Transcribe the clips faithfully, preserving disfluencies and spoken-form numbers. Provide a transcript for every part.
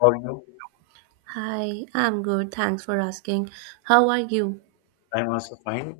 How are you? Hi, I'm good. Thanks for asking. How are you? I'm also fine.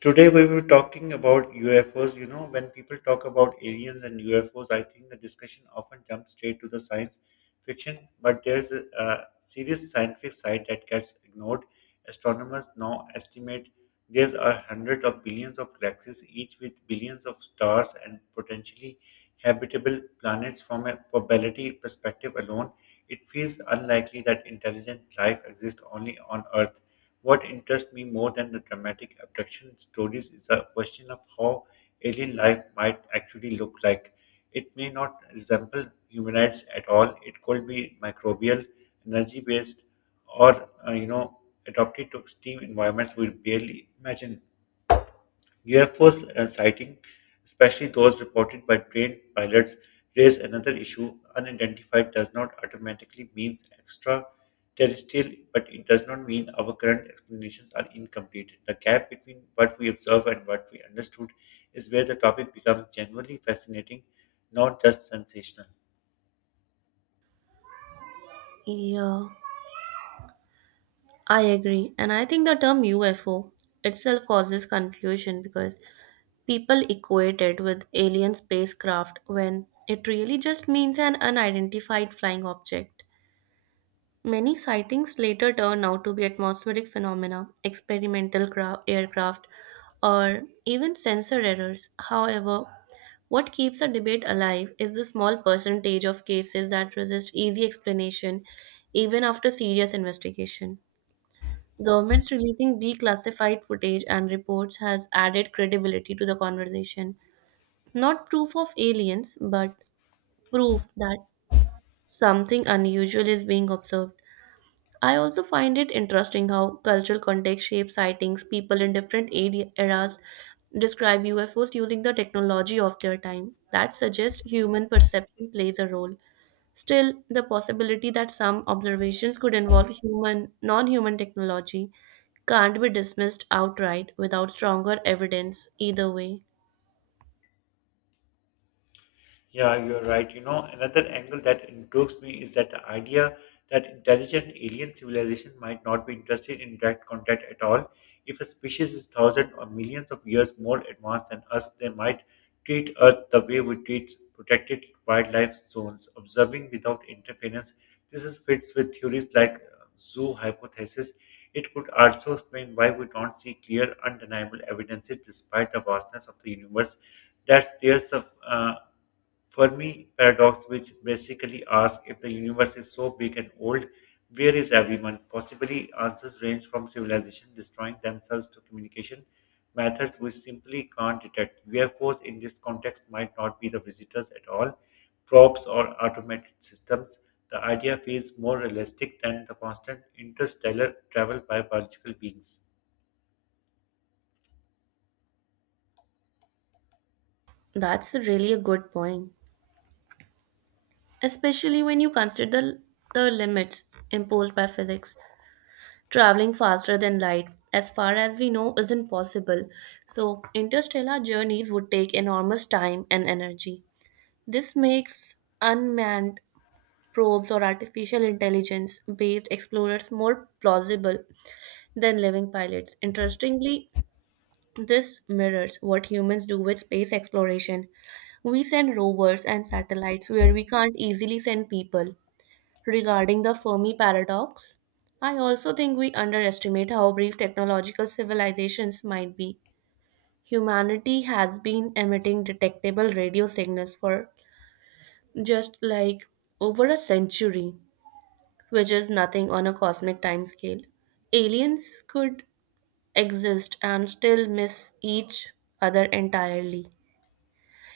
Today we were talking about U F Os. You know, when people talk about aliens and U F Os, I think the discussion often jumps straight to the science fiction, but there's a, a serious scientific side that gets ignored. Astronomers now estimate there are hundreds of billions of galaxies, each with billions of stars and potentially habitable planets. From a probability perspective alone, it feels unlikely that intelligent life exists only on Earth. What interests me more than the dramatic abduction stories is the question of how alien life might actually look like. It may not resemble humanoids at all. It could be microbial, energy based, or uh, you know adapted to extreme environments we barely imagine. U F Os uh, sighting, especially those reported by trained pilots, raise another issue. Unidentified does not automatically mean extraterrestrial, but it does not mean our current explanations are incomplete. The gap between what we observe and what we understood is where the topic becomes genuinely fascinating, not just sensational. Yeah, I agree. And I think the term U F O itself causes confusion because people equate it with alien spacecraft when it really just means an unidentified flying object. Many sightings later turn out to be atmospheric phenomena, experimental cra- aircraft, or even sensor errors. However, what keeps a debate alive is the small percentage of cases that resist easy explanation even after serious investigation. Governments releasing declassified footage and reports has added credibility to the conversation. Not proof of aliens, but proof that something unusual is being observed. I also find it interesting how cultural context shapes sightings. People in different ade- eras describe U F Os using the technology of their time. That suggests human perception plays a role. Still, the possibility that some observations could involve human, non-human technology can't be dismissed outright without stronger evidence either way. Yeah, you're right. You know, another angle that intrigues me is that the idea that intelligent alien civilization might not be interested in direct contact at all. If a species is thousands or millions of years more advanced than us, they might treat Earth the way we treat protected wildlife zones, observing without interference. This is fits with theories like uh, zoo hypothesis. It could also explain why we don't see clear, undeniable evidences despite the vastness of the universe. That's there's a uh, for me, paradox, which basically asks if the universe is so big and old, where is everyone? Possibly answers range from civilization destroying themselves to communication methods we simply can't detect. U F Os in this context might not be the visitors at all, probes or automated systems. The idea feels more realistic than the constant interstellar travel by biological beings. That's really a good point, especially when you consider the limits imposed by physics. Traveling faster than light, as far as we know, isn't possible, so interstellar journeys would take enormous time and energy. This makes unmanned probes or artificial intelligence based explorers more plausible than living pilots. Interestingly, this mirrors what humans do with space exploration. We send rovers and satellites where we can't easily send people. Regarding the Fermi paradox, I also think we underestimate how brief technological civilizations might be. Humanity has been emitting detectable radio signals for just like over a century, which is nothing on a cosmic timescale. Aliens could exist and still miss each other entirely.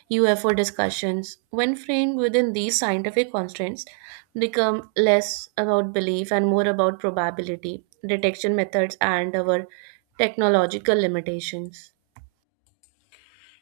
U F O discussions, when framed within these scientific constraints, become less about belief and more about probability, detection methods, and our technological limitations.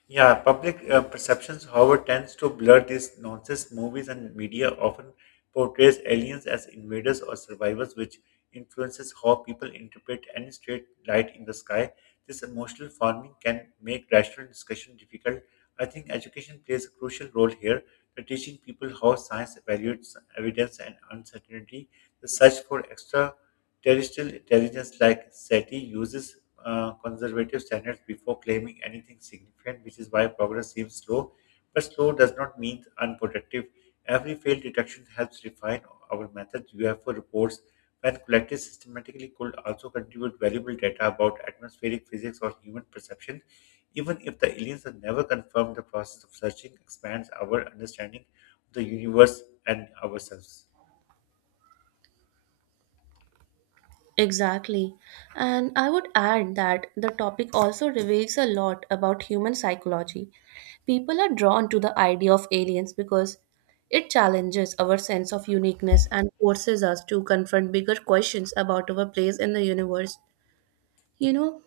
Yeah, public uh, perceptions, however, tends to blur these nonsense. Movies and media often portrays aliens as invaders or survivors, which influences how people interpret any straight light in the sky. This emotional farming can make rational discussion difficult. I think education plays a crucial role here, by teaching people how science evaluates evidence and uncertainty. The search for extra Terrestrial intelligence like SETI uses uh, conservative standards before claiming anything significant, which is why progress seems slow. But slow does not mean unproductive. Every failed detection helps refine our methods. U F O reports, when collected systematically, could also contribute valuable data about atmospheric physics or human perception. Even if the aliens are never confirmed, the process of searching expands our understanding of the universe and ourselves. Exactly. And I would add that the topic also reveals a lot about human psychology. People are drawn to the idea of aliens because it challenges our sense of uniqueness and forces us to confront bigger questions about our place in the universe. You know,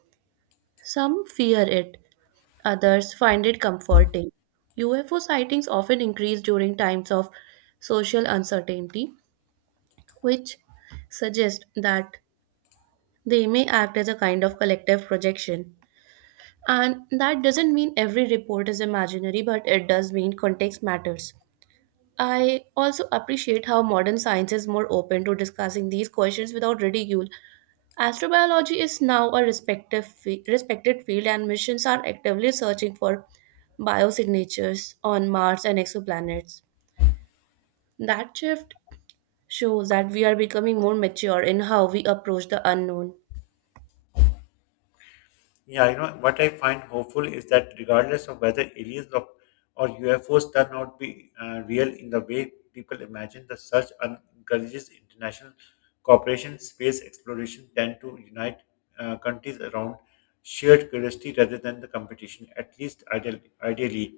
some fear it, others find it comforting. U F O sightings often increase during times of social uncertainty, which suggests that they may act as a kind of collective projection. And that doesn't mean every report is imaginary, but it does mean context matters. I also appreciate how modern science is more open to discussing these questions without ridicule. Astrobiology is now a respective fe- respected field, and missions are actively searching for biosignatures on Mars and exoplanets. That shift shows that we are becoming more mature in how we approach the unknown. Yeah, you know, what I find hopeful is that regardless of whether aliens or, or U F Os turn out to be uh, real in the way people imagine, the search un- encourages international cooperation, space exploration tend to unite uh, countries around shared curiosity rather than the competition, at least ideal, ideally.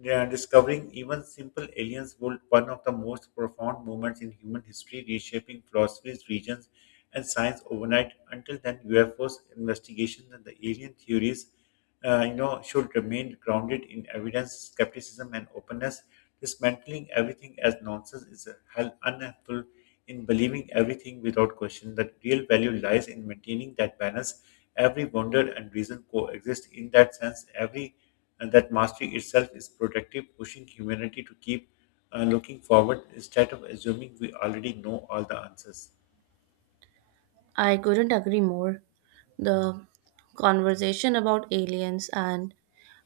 Yeah, discovering even simple aliens would one of the most profound moments in human history, reshaping philosophies, regions, and science overnight. Until then, U F Os investigations and the alien theories uh, you know, should remain grounded in evidence, skepticism, and openness. Dismantling everything as nonsense is a hell unhelpful in believing everything without question. The real value lies in maintaining that balance. Every wonder and reason coexist. In that sense, every and that mastery itself is productive, pushing humanity to keep uh, looking forward instead of assuming we already know all the answers. I couldn't agree more. The conversation about aliens and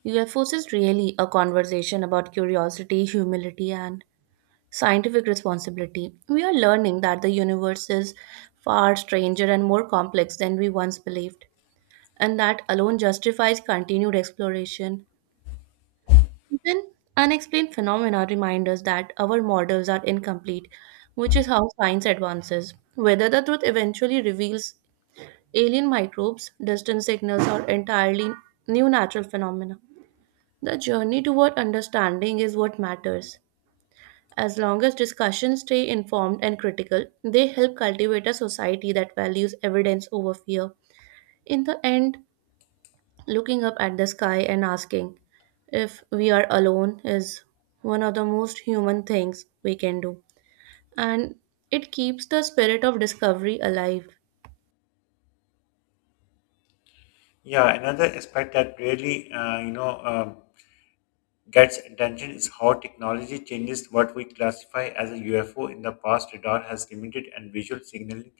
U F Os is really a conversation about curiosity, humility, and scientific responsibility. We are learning that the universe is far stranger and more complex than we once believed, and that alone justifies continued exploration. Even unexplained phenomena remind us that our models are incomplete, which is how science advances. Whether the truth eventually reveals alien microbes, distant signals, or entirely new natural phenomena, the journey toward understanding is what matters. As long as discussions stay informed and critical, they help cultivate a society that values evidence over fear. In the end, looking up at the sky and asking if we are alone is one of the most human things we can do. And it keeps the spirit of discovery alive. Yeah, another aspect that really, uh, you know, um, gets attention is how technology changes what we classify as a U F O. In the past, radar has limited and visual signaling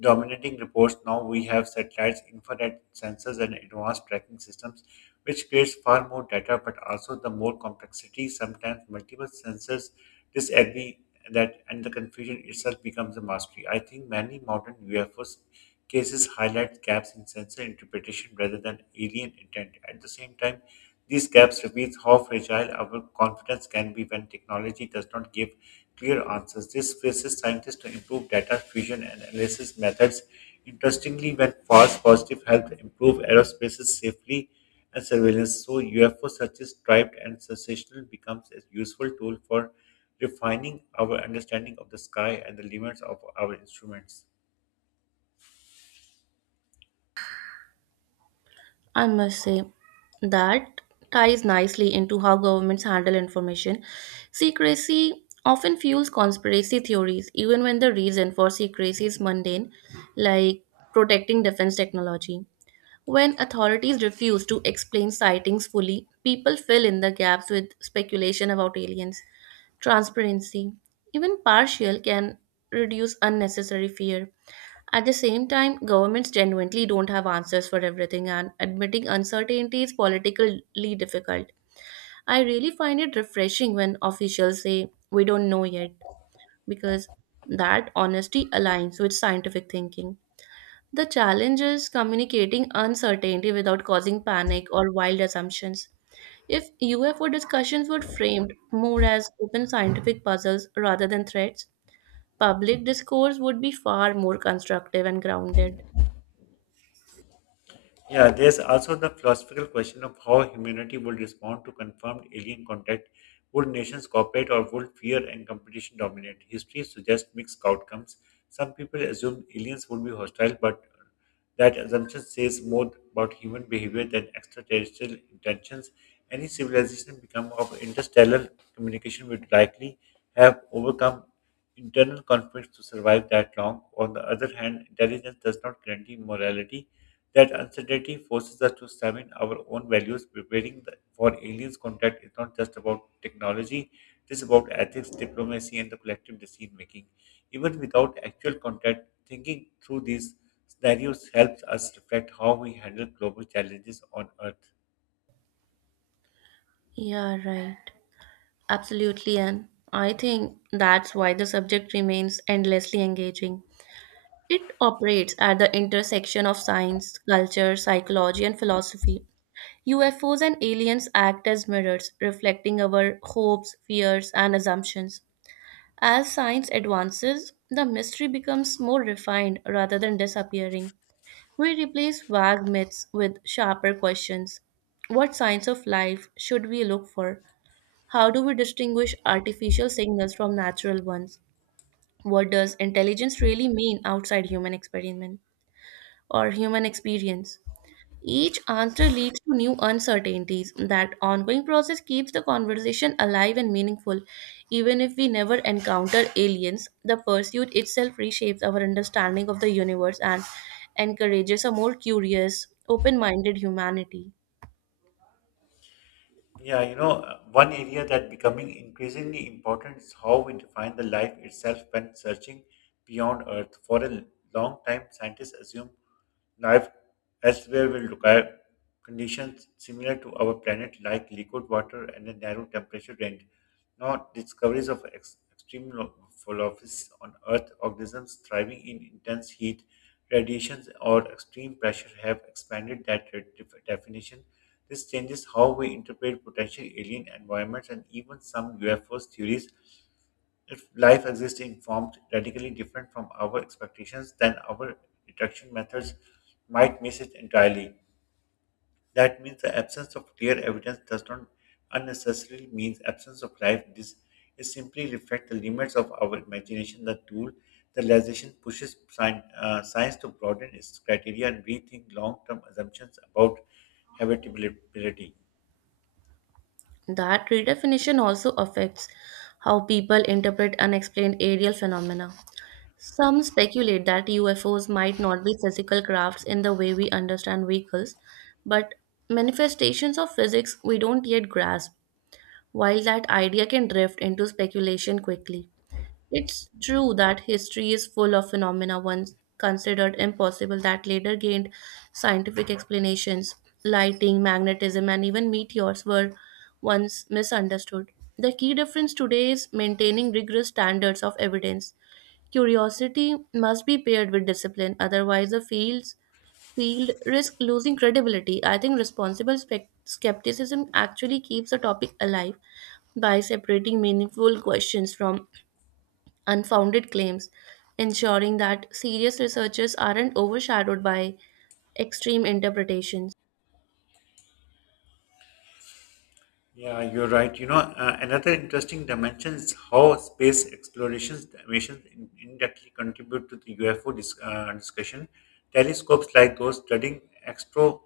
dominating reports. Now we have satellites, infrared sensors, and advanced tracking systems, which creates far more data but also the more complexity. Sometimes multiple sensors this agree that and the confusion itself becomes a mastery. I think many modern U F Os cases highlight gaps in sensor interpretation rather than alien intent. At the same time, these gaps reveals how fragile our confidence can be when technology does not give clear answers. This forces scientists to improve data fusion and analysis methods. Interestingly, when false positive help improve aerospaces safely and surveillance, so U F O searches, tribed, and sensational becomes a useful tool for refining our understanding of the sky and the limits of our instruments. I must say that ties nicely into how governments handle information. Secrecy often fuels conspiracy theories, even when the reason for secrecy is mundane, like protecting defense technology. When authorities refuse to explain sightings fully, people fill in the gaps with speculation about aliens. Transparency, even partial, can reduce unnecessary fear. At the same time, governments genuinely don't have answers for everything, and admitting uncertainty is politically difficult. I really find it refreshing when officials say, "We don't know yet," because that honesty aligns with scientific thinking. The challenge is communicating uncertainty without causing panic or wild assumptions. If U F O discussions were framed more as open scientific puzzles rather than threats, public discourse would be far more constructive and grounded. Yeah, there's also the philosophical question of how humanity would respond to confirmed alien contact. Would nations cooperate or would fear and competition dominate? History suggests mixed outcomes. Some people assumed aliens would be hostile, but that assumption says more about human behavior than extraterrestrial intentions. Any civilization become of interstellar communication would likely have overcome internal conflicts to survive that long. On the other hand, intelligence does not guarantee morality that uncertainty forces us to examine our own values. Preparing the- for aliens contact is not just about technology, it is about ethics, diplomacy, and the collective decision making. Even without actual contact, thinking through these scenarios helps us reflect how we handle global challenges on Earth. Yeah, right. Absolutely, and I think that's why the subject remains endlessly engaging. It operates at the intersection of science, culture, psychology, and philosophy. U F Os and aliens act as mirrors, reflecting our hopes, fears, and assumptions. As science advances, the mystery becomes more refined rather than disappearing. We replace vague myths with sharper questions. What signs of life should we look for? How do we distinguish artificial signals from natural ones? What does intelligence really mean outside human experiment or human experience? Each answer leads to new uncertainties. That ongoing process keeps the conversation alive and meaningful. Even if we never encounter aliens, the pursuit itself reshapes our understanding of the universe and encourages a more curious, open minded humanity. Yeah, you know, uh, one area that becoming increasingly important is how we define the life itself when searching beyond Earth. For a l- long time, scientists assumed Life elsewhere will require conditions similar to our planet, like liquid water and a narrow temperature range. Now, discoveries of ex- extreme lo- philosophies on Earth, organisms thriving in intense heat, radiations, or extreme pressure have expanded that re- def- definition. This changes how we interpret potential alien environments and even some U F Os theories. If life exists in forms radically different from our expectations, then our detection methods might miss it entirely. That means the absence of clear evidence does not unnecessarily mean absence of life. This is simply reflect the limits of our imagination. The tool, the realization pushes sci- uh, science to broaden its criteria and rethink long-term assumptions about habitability. That redefinition also affects how people interpret unexplained aerial phenomena. Some speculate that U F Os might not be physical crafts in the way we understand vehicles, but manifestations of physics we don't yet grasp, while that idea can drift into speculation quickly. It's true that history is full of phenomena once considered impossible that later gained scientific explanations. Lighting, magnetism, and even meteors were once misunderstood. The key difference today is maintaining rigorous standards of evidence. Curiosity must be paired with discipline, otherwise, the fields field risk losing credibility. I think responsible spec- skepticism actually keeps the topic alive by separating meaningful questions from unfounded claims, ensuring that serious researchers aren't overshadowed by extreme interpretations. Yeah, you're right. You know, uh, another interesting dimension is how space explorations missions in- indirectly contribute to the U F O dis- uh, discussion. Telescopes like those studying extro-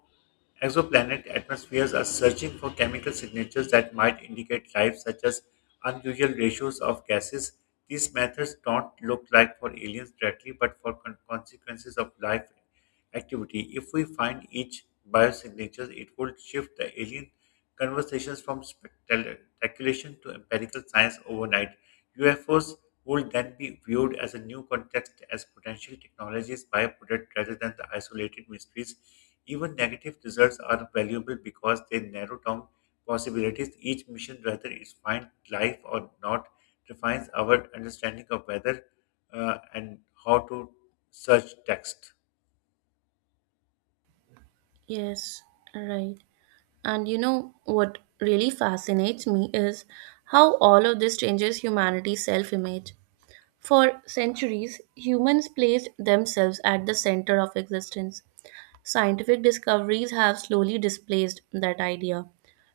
exoplanet atmospheres are searching for chemical signatures that might indicate life, such as unusual ratios of gases. These methods don't look like for aliens directly, but for con- consequences of life activity. If we find each biosignatures, it would shift the alien conversations from spectal- speculation to empirical science overnight. U F Os would then be viewed as a new context as potential technologies byproduct rather than the isolated mysteries. Even negative results are valuable because they narrow down possibilities. Each mission, whether it's find life or not, defines our understanding of whether uh, and how to search text. Yes, right. And you know what really fascinates me is how all of this changes humanity's self image. For centuries, humans placed themselves at the center of existence. Scientific discoveries have slowly displaced that idea,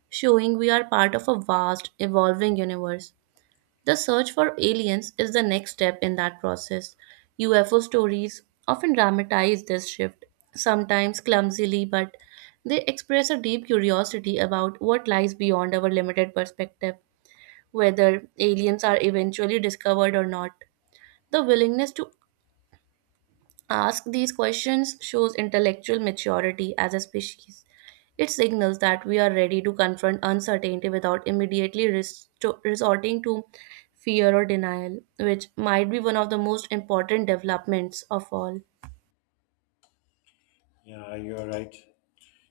showing we are part of a vast, evolving universe. The search for aliens is the next step in that process. U F O stories often dramatize this shift, sometimes clumsily, but they express a deep curiosity about what lies beyond our limited perspective, whether aliens are eventually discovered or not. The willingness to ask these questions shows intellectual maturity as a species. It signals that we are ready to confront uncertainty without immediately res- to- resorting to fear or denial, which might be one of the most important developments of all. Yeah, you're right.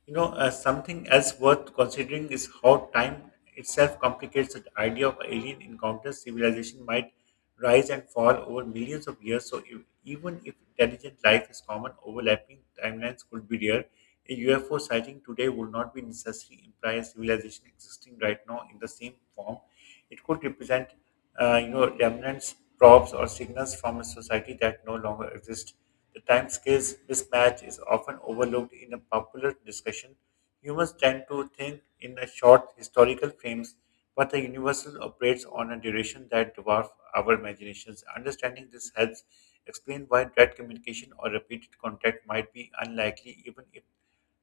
You know, uh, something else worth considering is how time itself complicates the idea of alien encounters. Civilization might rise and fall over millions of years, so if, even if intelligent life is common, overlapping timelines could be rare. A U F O sighting today would not be necessarily imply a civilization existing right now in the same form. It could represent, uh, you know, remnants, props, or signals from a society that no longer exists. The timescales mismatch is often overlooked in a popular discussion. Humans tend to think in a short historical frames, but the universe operates on a duration that dwarfs our imaginations. Understanding this helps explain why direct communication or repeated contact might be unlikely even if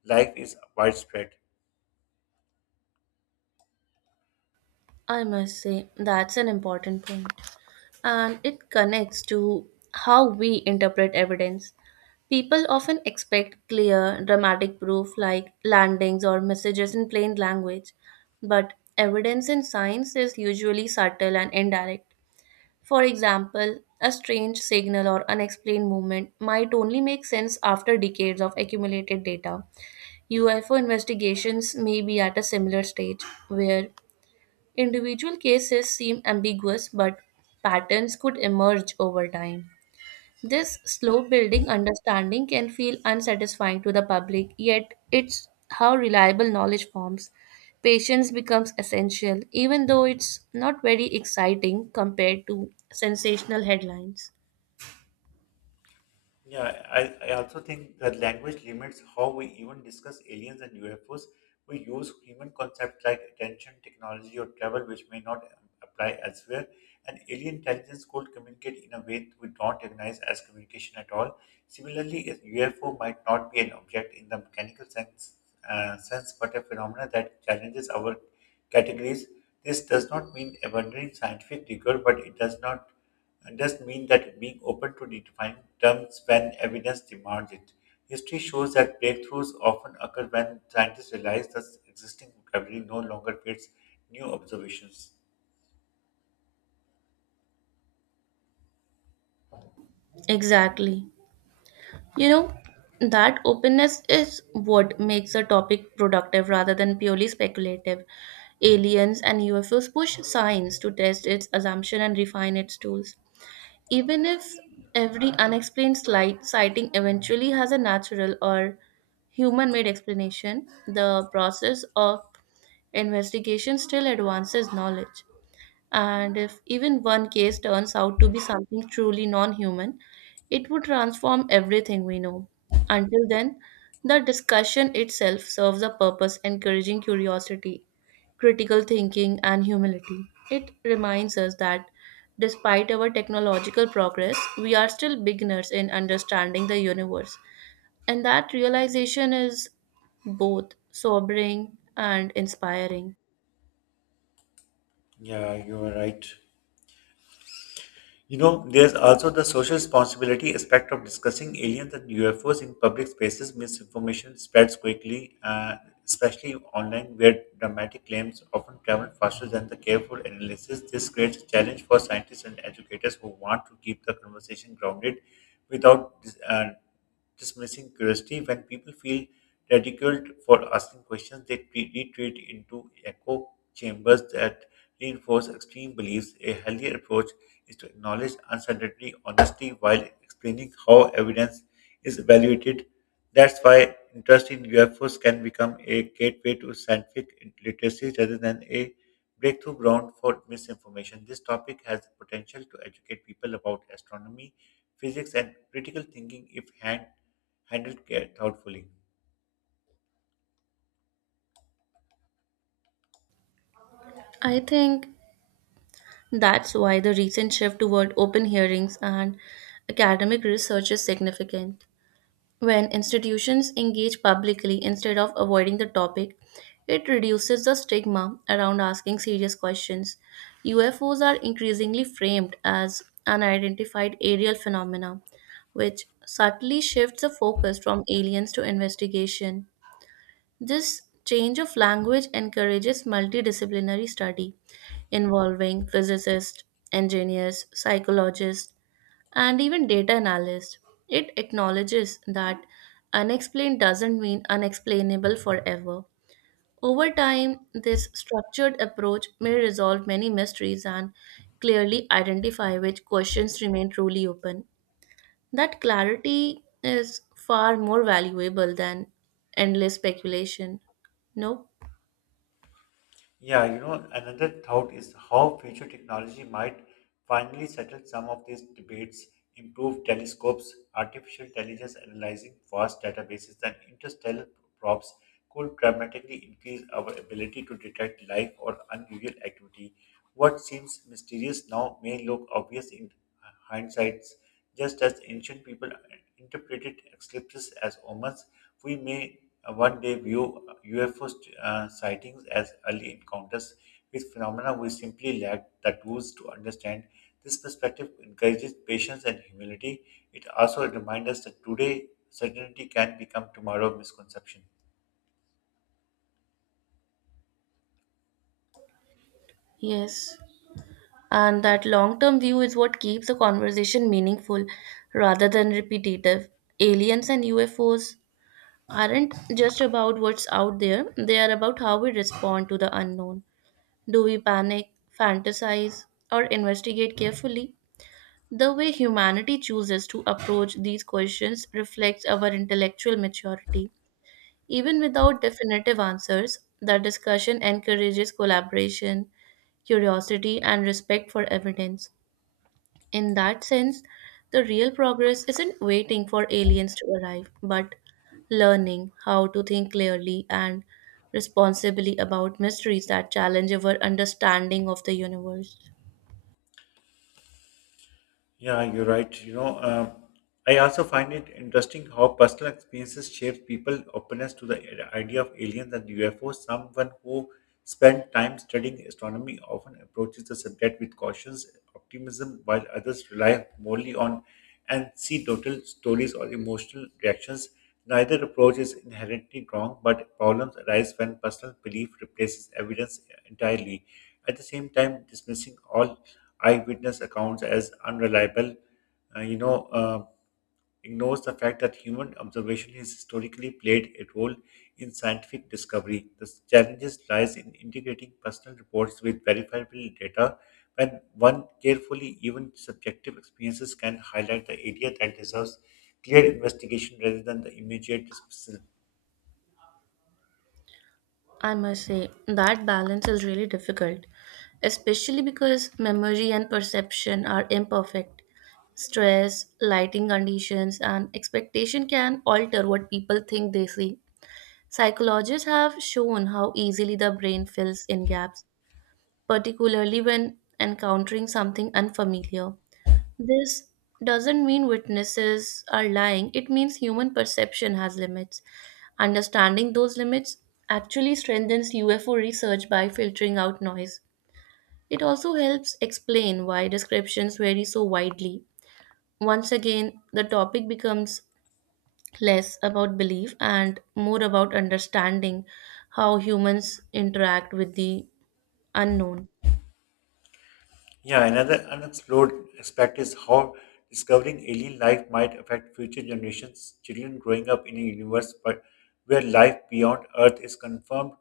life is widespread. I must say, that's an important point, and it connects to how we interpret evidence. People often expect clear, dramatic proof like landings or messages in plain language, but evidence in science is usually subtle and indirect. For example, a strange signal or unexplained movement might only make sense after decades of accumulated data. U F O investigations may be at a similar stage where individual cases seem ambiguous, but patterns could emerge over time. This slow building understanding can feel unsatisfying to the public, yet it's how reliable knowledge forms. Patience becomes essential, even though it's not very exciting compared to sensational headlines. Yeah, I, I also think that language limits how we even discuss aliens and U F Os. We use human concepts like attention, technology, or travel, which may not um, apply elsewhere. And alien intelligence could communicate in a way we don't recognize as communication at all. Similarly, a U F O might not be an object in the mechanical sense, uh, sense but a phenomena that challenges our categories. This does not mean abandoning scientific rigor, but it does not. It does mean that being open to redefining terms when evidence demands it. History shows that breakthroughs often occur when scientists realize that existing vocabulary no longer fits new observations. Exactly. You know, that openness is what makes a topic productive rather than purely speculative. Aliens and U F Os push science to test its assumption and refine its tools. Even if every unexplained slight sighting eventually has a natural or human made explanation, the process of investigation still advances knowledge. And if even one case turns out to be something truly non human, it would transform everything we know. Until then, the discussion itself serves a purpose, encouraging curiosity, critical thinking, and humility. It reminds us that despite our technological progress, we are still beginners in understanding the universe. And that realization is both sobering and inspiring. Yeah, you are right. You know, there's also the social responsibility aspect of discussing aliens and U F Os in public spaces. Misinformation spreads quickly, uh, especially online, where dramatic claims often travel faster than the careful analysis. This creates a challenge for scientists and educators who want to keep the conversation grounded without uh, dismissing curiosity. When people feel ridiculed for asking questions, they tre- retreat into echo chambers that reinforce extreme beliefs. A healthier approach is to acknowledge uncertainty honestly while explaining how evidence is evaluated. That's why interest in U F Os can become a gateway to scientific literacy rather than a breakthrough ground for misinformation. This topic has the potential to educate people about astronomy physics, and critical thinking if hand, handled care thoughtfully. I think that's why the recent shift toward open hearings and academic research is significant. When institutions engage publicly instead of avoiding the topic, it reduces the stigma around asking serious questions. U F Os are increasingly framed as unidentified aerial phenomena, which subtly shifts the focus from aliens to investigation. This change of language encourages multidisciplinary study involving physicists, engineers, psychologists, and even data analysts. It acknowledges that unexplained doesn't mean unexplainable forever. Over time, this structured approach may resolve many mysteries and clearly identify which questions remain truly open. That clarity is far more valuable than endless speculation. No? Yeah, you know, another thought is how future technology might finally settle some of these debates, Improved telescopes, artificial intelligence analyzing vast databases, and interstellar probes could dramatically increase our ability to detect life or unusual activity. What seems mysterious now may look obvious in hindsights, just as ancient people interpreted eclipses as omens, we may uh, one day view U F O uh, sightings as early encounters with phenomena we simply lack the tools to understand. This perspective encourages patience and humility. It also reminds us that today certainty can become tomorrow misconception. Yes, and that long term view is what keeps the conversation meaningful rather than repetitive. Aliens and U F Os aren't just about what's out there, they are about how we respond to the unknown. Do we panic, fantasize, or investigate carefully? The way humanity chooses to approach these questions reflects our intellectual maturity. Even without definitive answers, the discussion encourages collaboration, curiosity, and respect for evidence. In that sense, the real progress isn't waiting for aliens to arrive, but learning how to think clearly and responsibly about mysteries that challenge our understanding of the universe. Yeah, you're right. You know, um, I also find it interesting how personal experiences shape people's openness to the i- idea of aliens and U F Os. Someone who spent time studying astronomy often approaches the subject with cautious optimism, while others rely wholly on and see total stories or emotional reactions. Neither approach is inherently wrong, but problems arise when personal belief replaces evidence entirely. At the same time, dismissing all eyewitness accounts as unreliable, uh, you know, uh, ignores the fact that human observation has historically played a role in scientific discovery. The challenges lies in integrating personal reports with verifiable data when one carefully even subjective experiences can highlight the area that deserves clear investigation rather than the immediate dismissal. I must say, that balance is really difficult, especially because memory and perception are imperfect. Stress, lighting conditions, and expectation can alter what people think they see. Psychologists have shown how easily the brain fills in gaps, particularly when encountering something unfamiliar. This doesn't mean witnesses are lying, it means human perception has limits. Understanding those limits actually strengthens U F O research by filtering out noise. It also helps explain why descriptions vary so widely. Once again, the topic becomes less about belief and more about understanding how humans interact with the unknown. Yeah, another unexplored aspect is how discovering alien life might affect future generations. Children growing up in a universe but where life beyond Earth is confirmed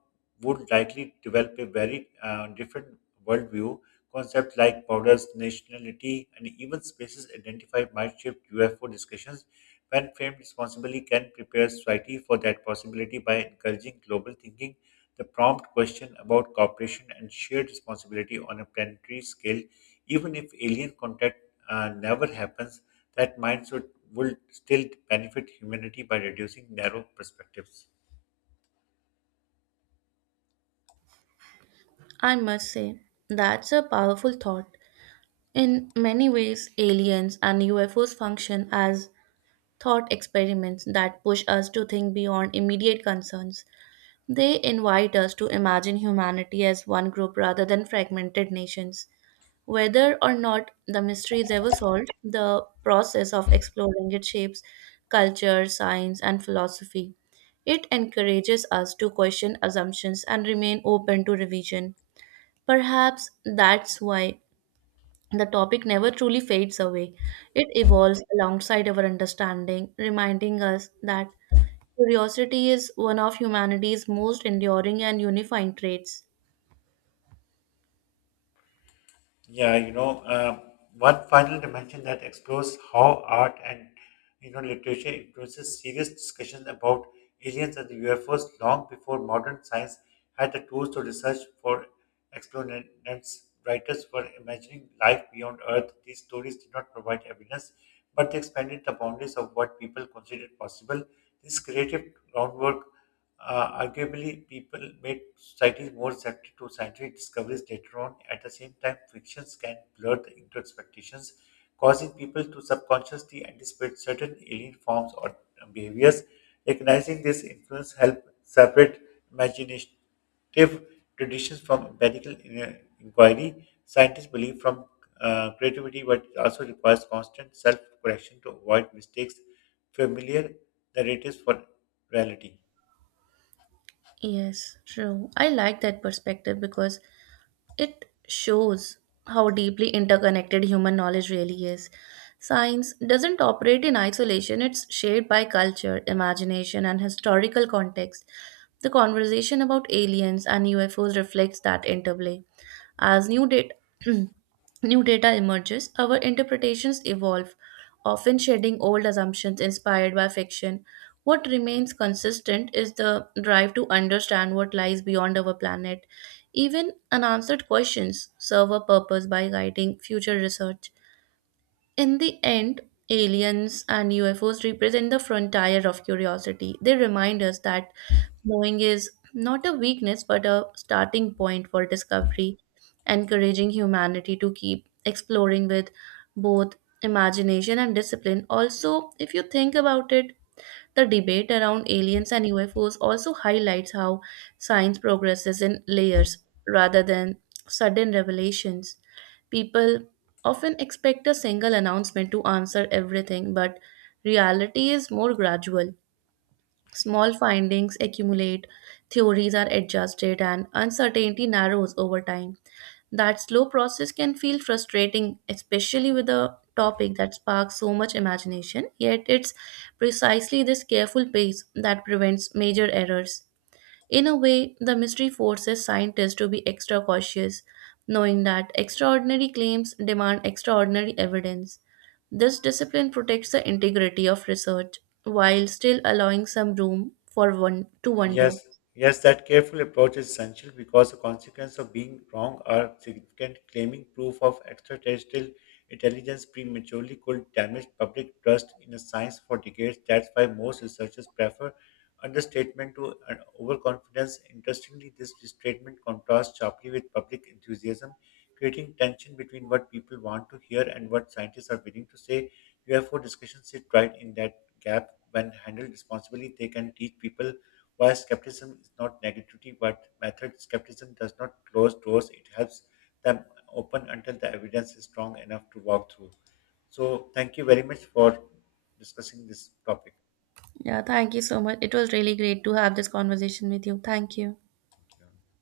would likely develop a very uh, different worldview. Concepts like borders, nationality, and even spaces identified might shift U F O discussions. When framed responsibly, can prepare society for that possibility by encouraging global thinking. The prompt question about cooperation and shared responsibility on a planetary scale even if alien contact uh, never happens, that mindset would still benefit humanity by reducing narrow perspectives. I must say, that's a powerful thought. In many ways, aliens and U F Os function as thought experiments that push us to think beyond immediate concerns. They invite us to imagine humanity as one group rather than fragmented nations. Whether or not the mystery is ever solved, the process of exploring it shapes culture, science, and philosophy. It encourages us to question assumptions and remain open to revision. Perhaps that's why the topic never truly fades away. It evolves alongside our understanding, reminding us that curiosity is one of humanity's most enduring and unifying traits. Yeah, you know, uh, one final dimension that explores how art and you know literature influences serious discussions about aliens and the U F Os long before modern science had the tools to research for explanations. Writers were imagining life beyond Earth. These stories did not provide evidence, but they expanded the boundaries of what people considered possible. This creative groundwork uh, arguably, people made society more receptive to scientific discoveries later on. At the same time, fictions can blur the into expectations, causing people to subconsciously anticipate certain alien forms or uh, behaviors. Recognizing this influence helps separate imaginative traditions from empirical in- uh, inquiry. Scientists believe from uh, creativity, but it also requires constant self-correction to avoid mistakes, familiar narratives for reality. Yes, true. I like that perspective because it shows how deeply interconnected human knowledge really is. Science doesn't operate in isolation, it's shaped by culture, imagination, and historical context. The conversation about aliens and U F Os reflects that interplay. As new data, new data emerges, our interpretations evolve, often shedding old assumptions inspired by fiction. What remains consistent is the drive to understand what lies beyond our planet. Even unanswered questions serve a purpose by guiding future research. In the end, aliens and U F Os represent the frontier of curiosity. They remind us that knowing is not a weakness but a starting point for discovery, encouraging humanity to keep exploring with both imagination and discipline. Also, if you think about it, the debate around aliens and U F Os also highlights how science progresses in layers rather than sudden revelations. People often expect a single announcement to answer everything, but reality is more gradual. Small findings accumulate, theories are adjusted, and uncertainty narrows over time. That slow process can feel frustrating, especially with a topic that sparks so much imagination, yet it's precisely this careful pace that prevents major errors. In a way, the mystery forces scientists to be extra cautious, knowing that extraordinary claims demand extraordinary evidence. This discipline protects the integrity of research while still allowing some room for one to Yes, wonder. yes, that careful approach is essential because the consequences of being wrong are significant. Claiming proof of extraterrestrial intelligence prematurely could damage public trust in a science for decades. That's why most researchers prefer understatement to an overconfidence. Interestingly, this statement contrasts sharply with public enthusiasm, creating tension between what people want to hear and what scientists are willing to say. U F O discussions sit right in that gap. When handled responsibly, they can teach people while skepticism is not negativity, but method skepticism does not close doors, it helps them open until the evidence is strong enough to walk through. So, thank you very much for discussing this topic. Yeah, thank you so much. It was really great to have this conversation with you. Thank you. Yeah.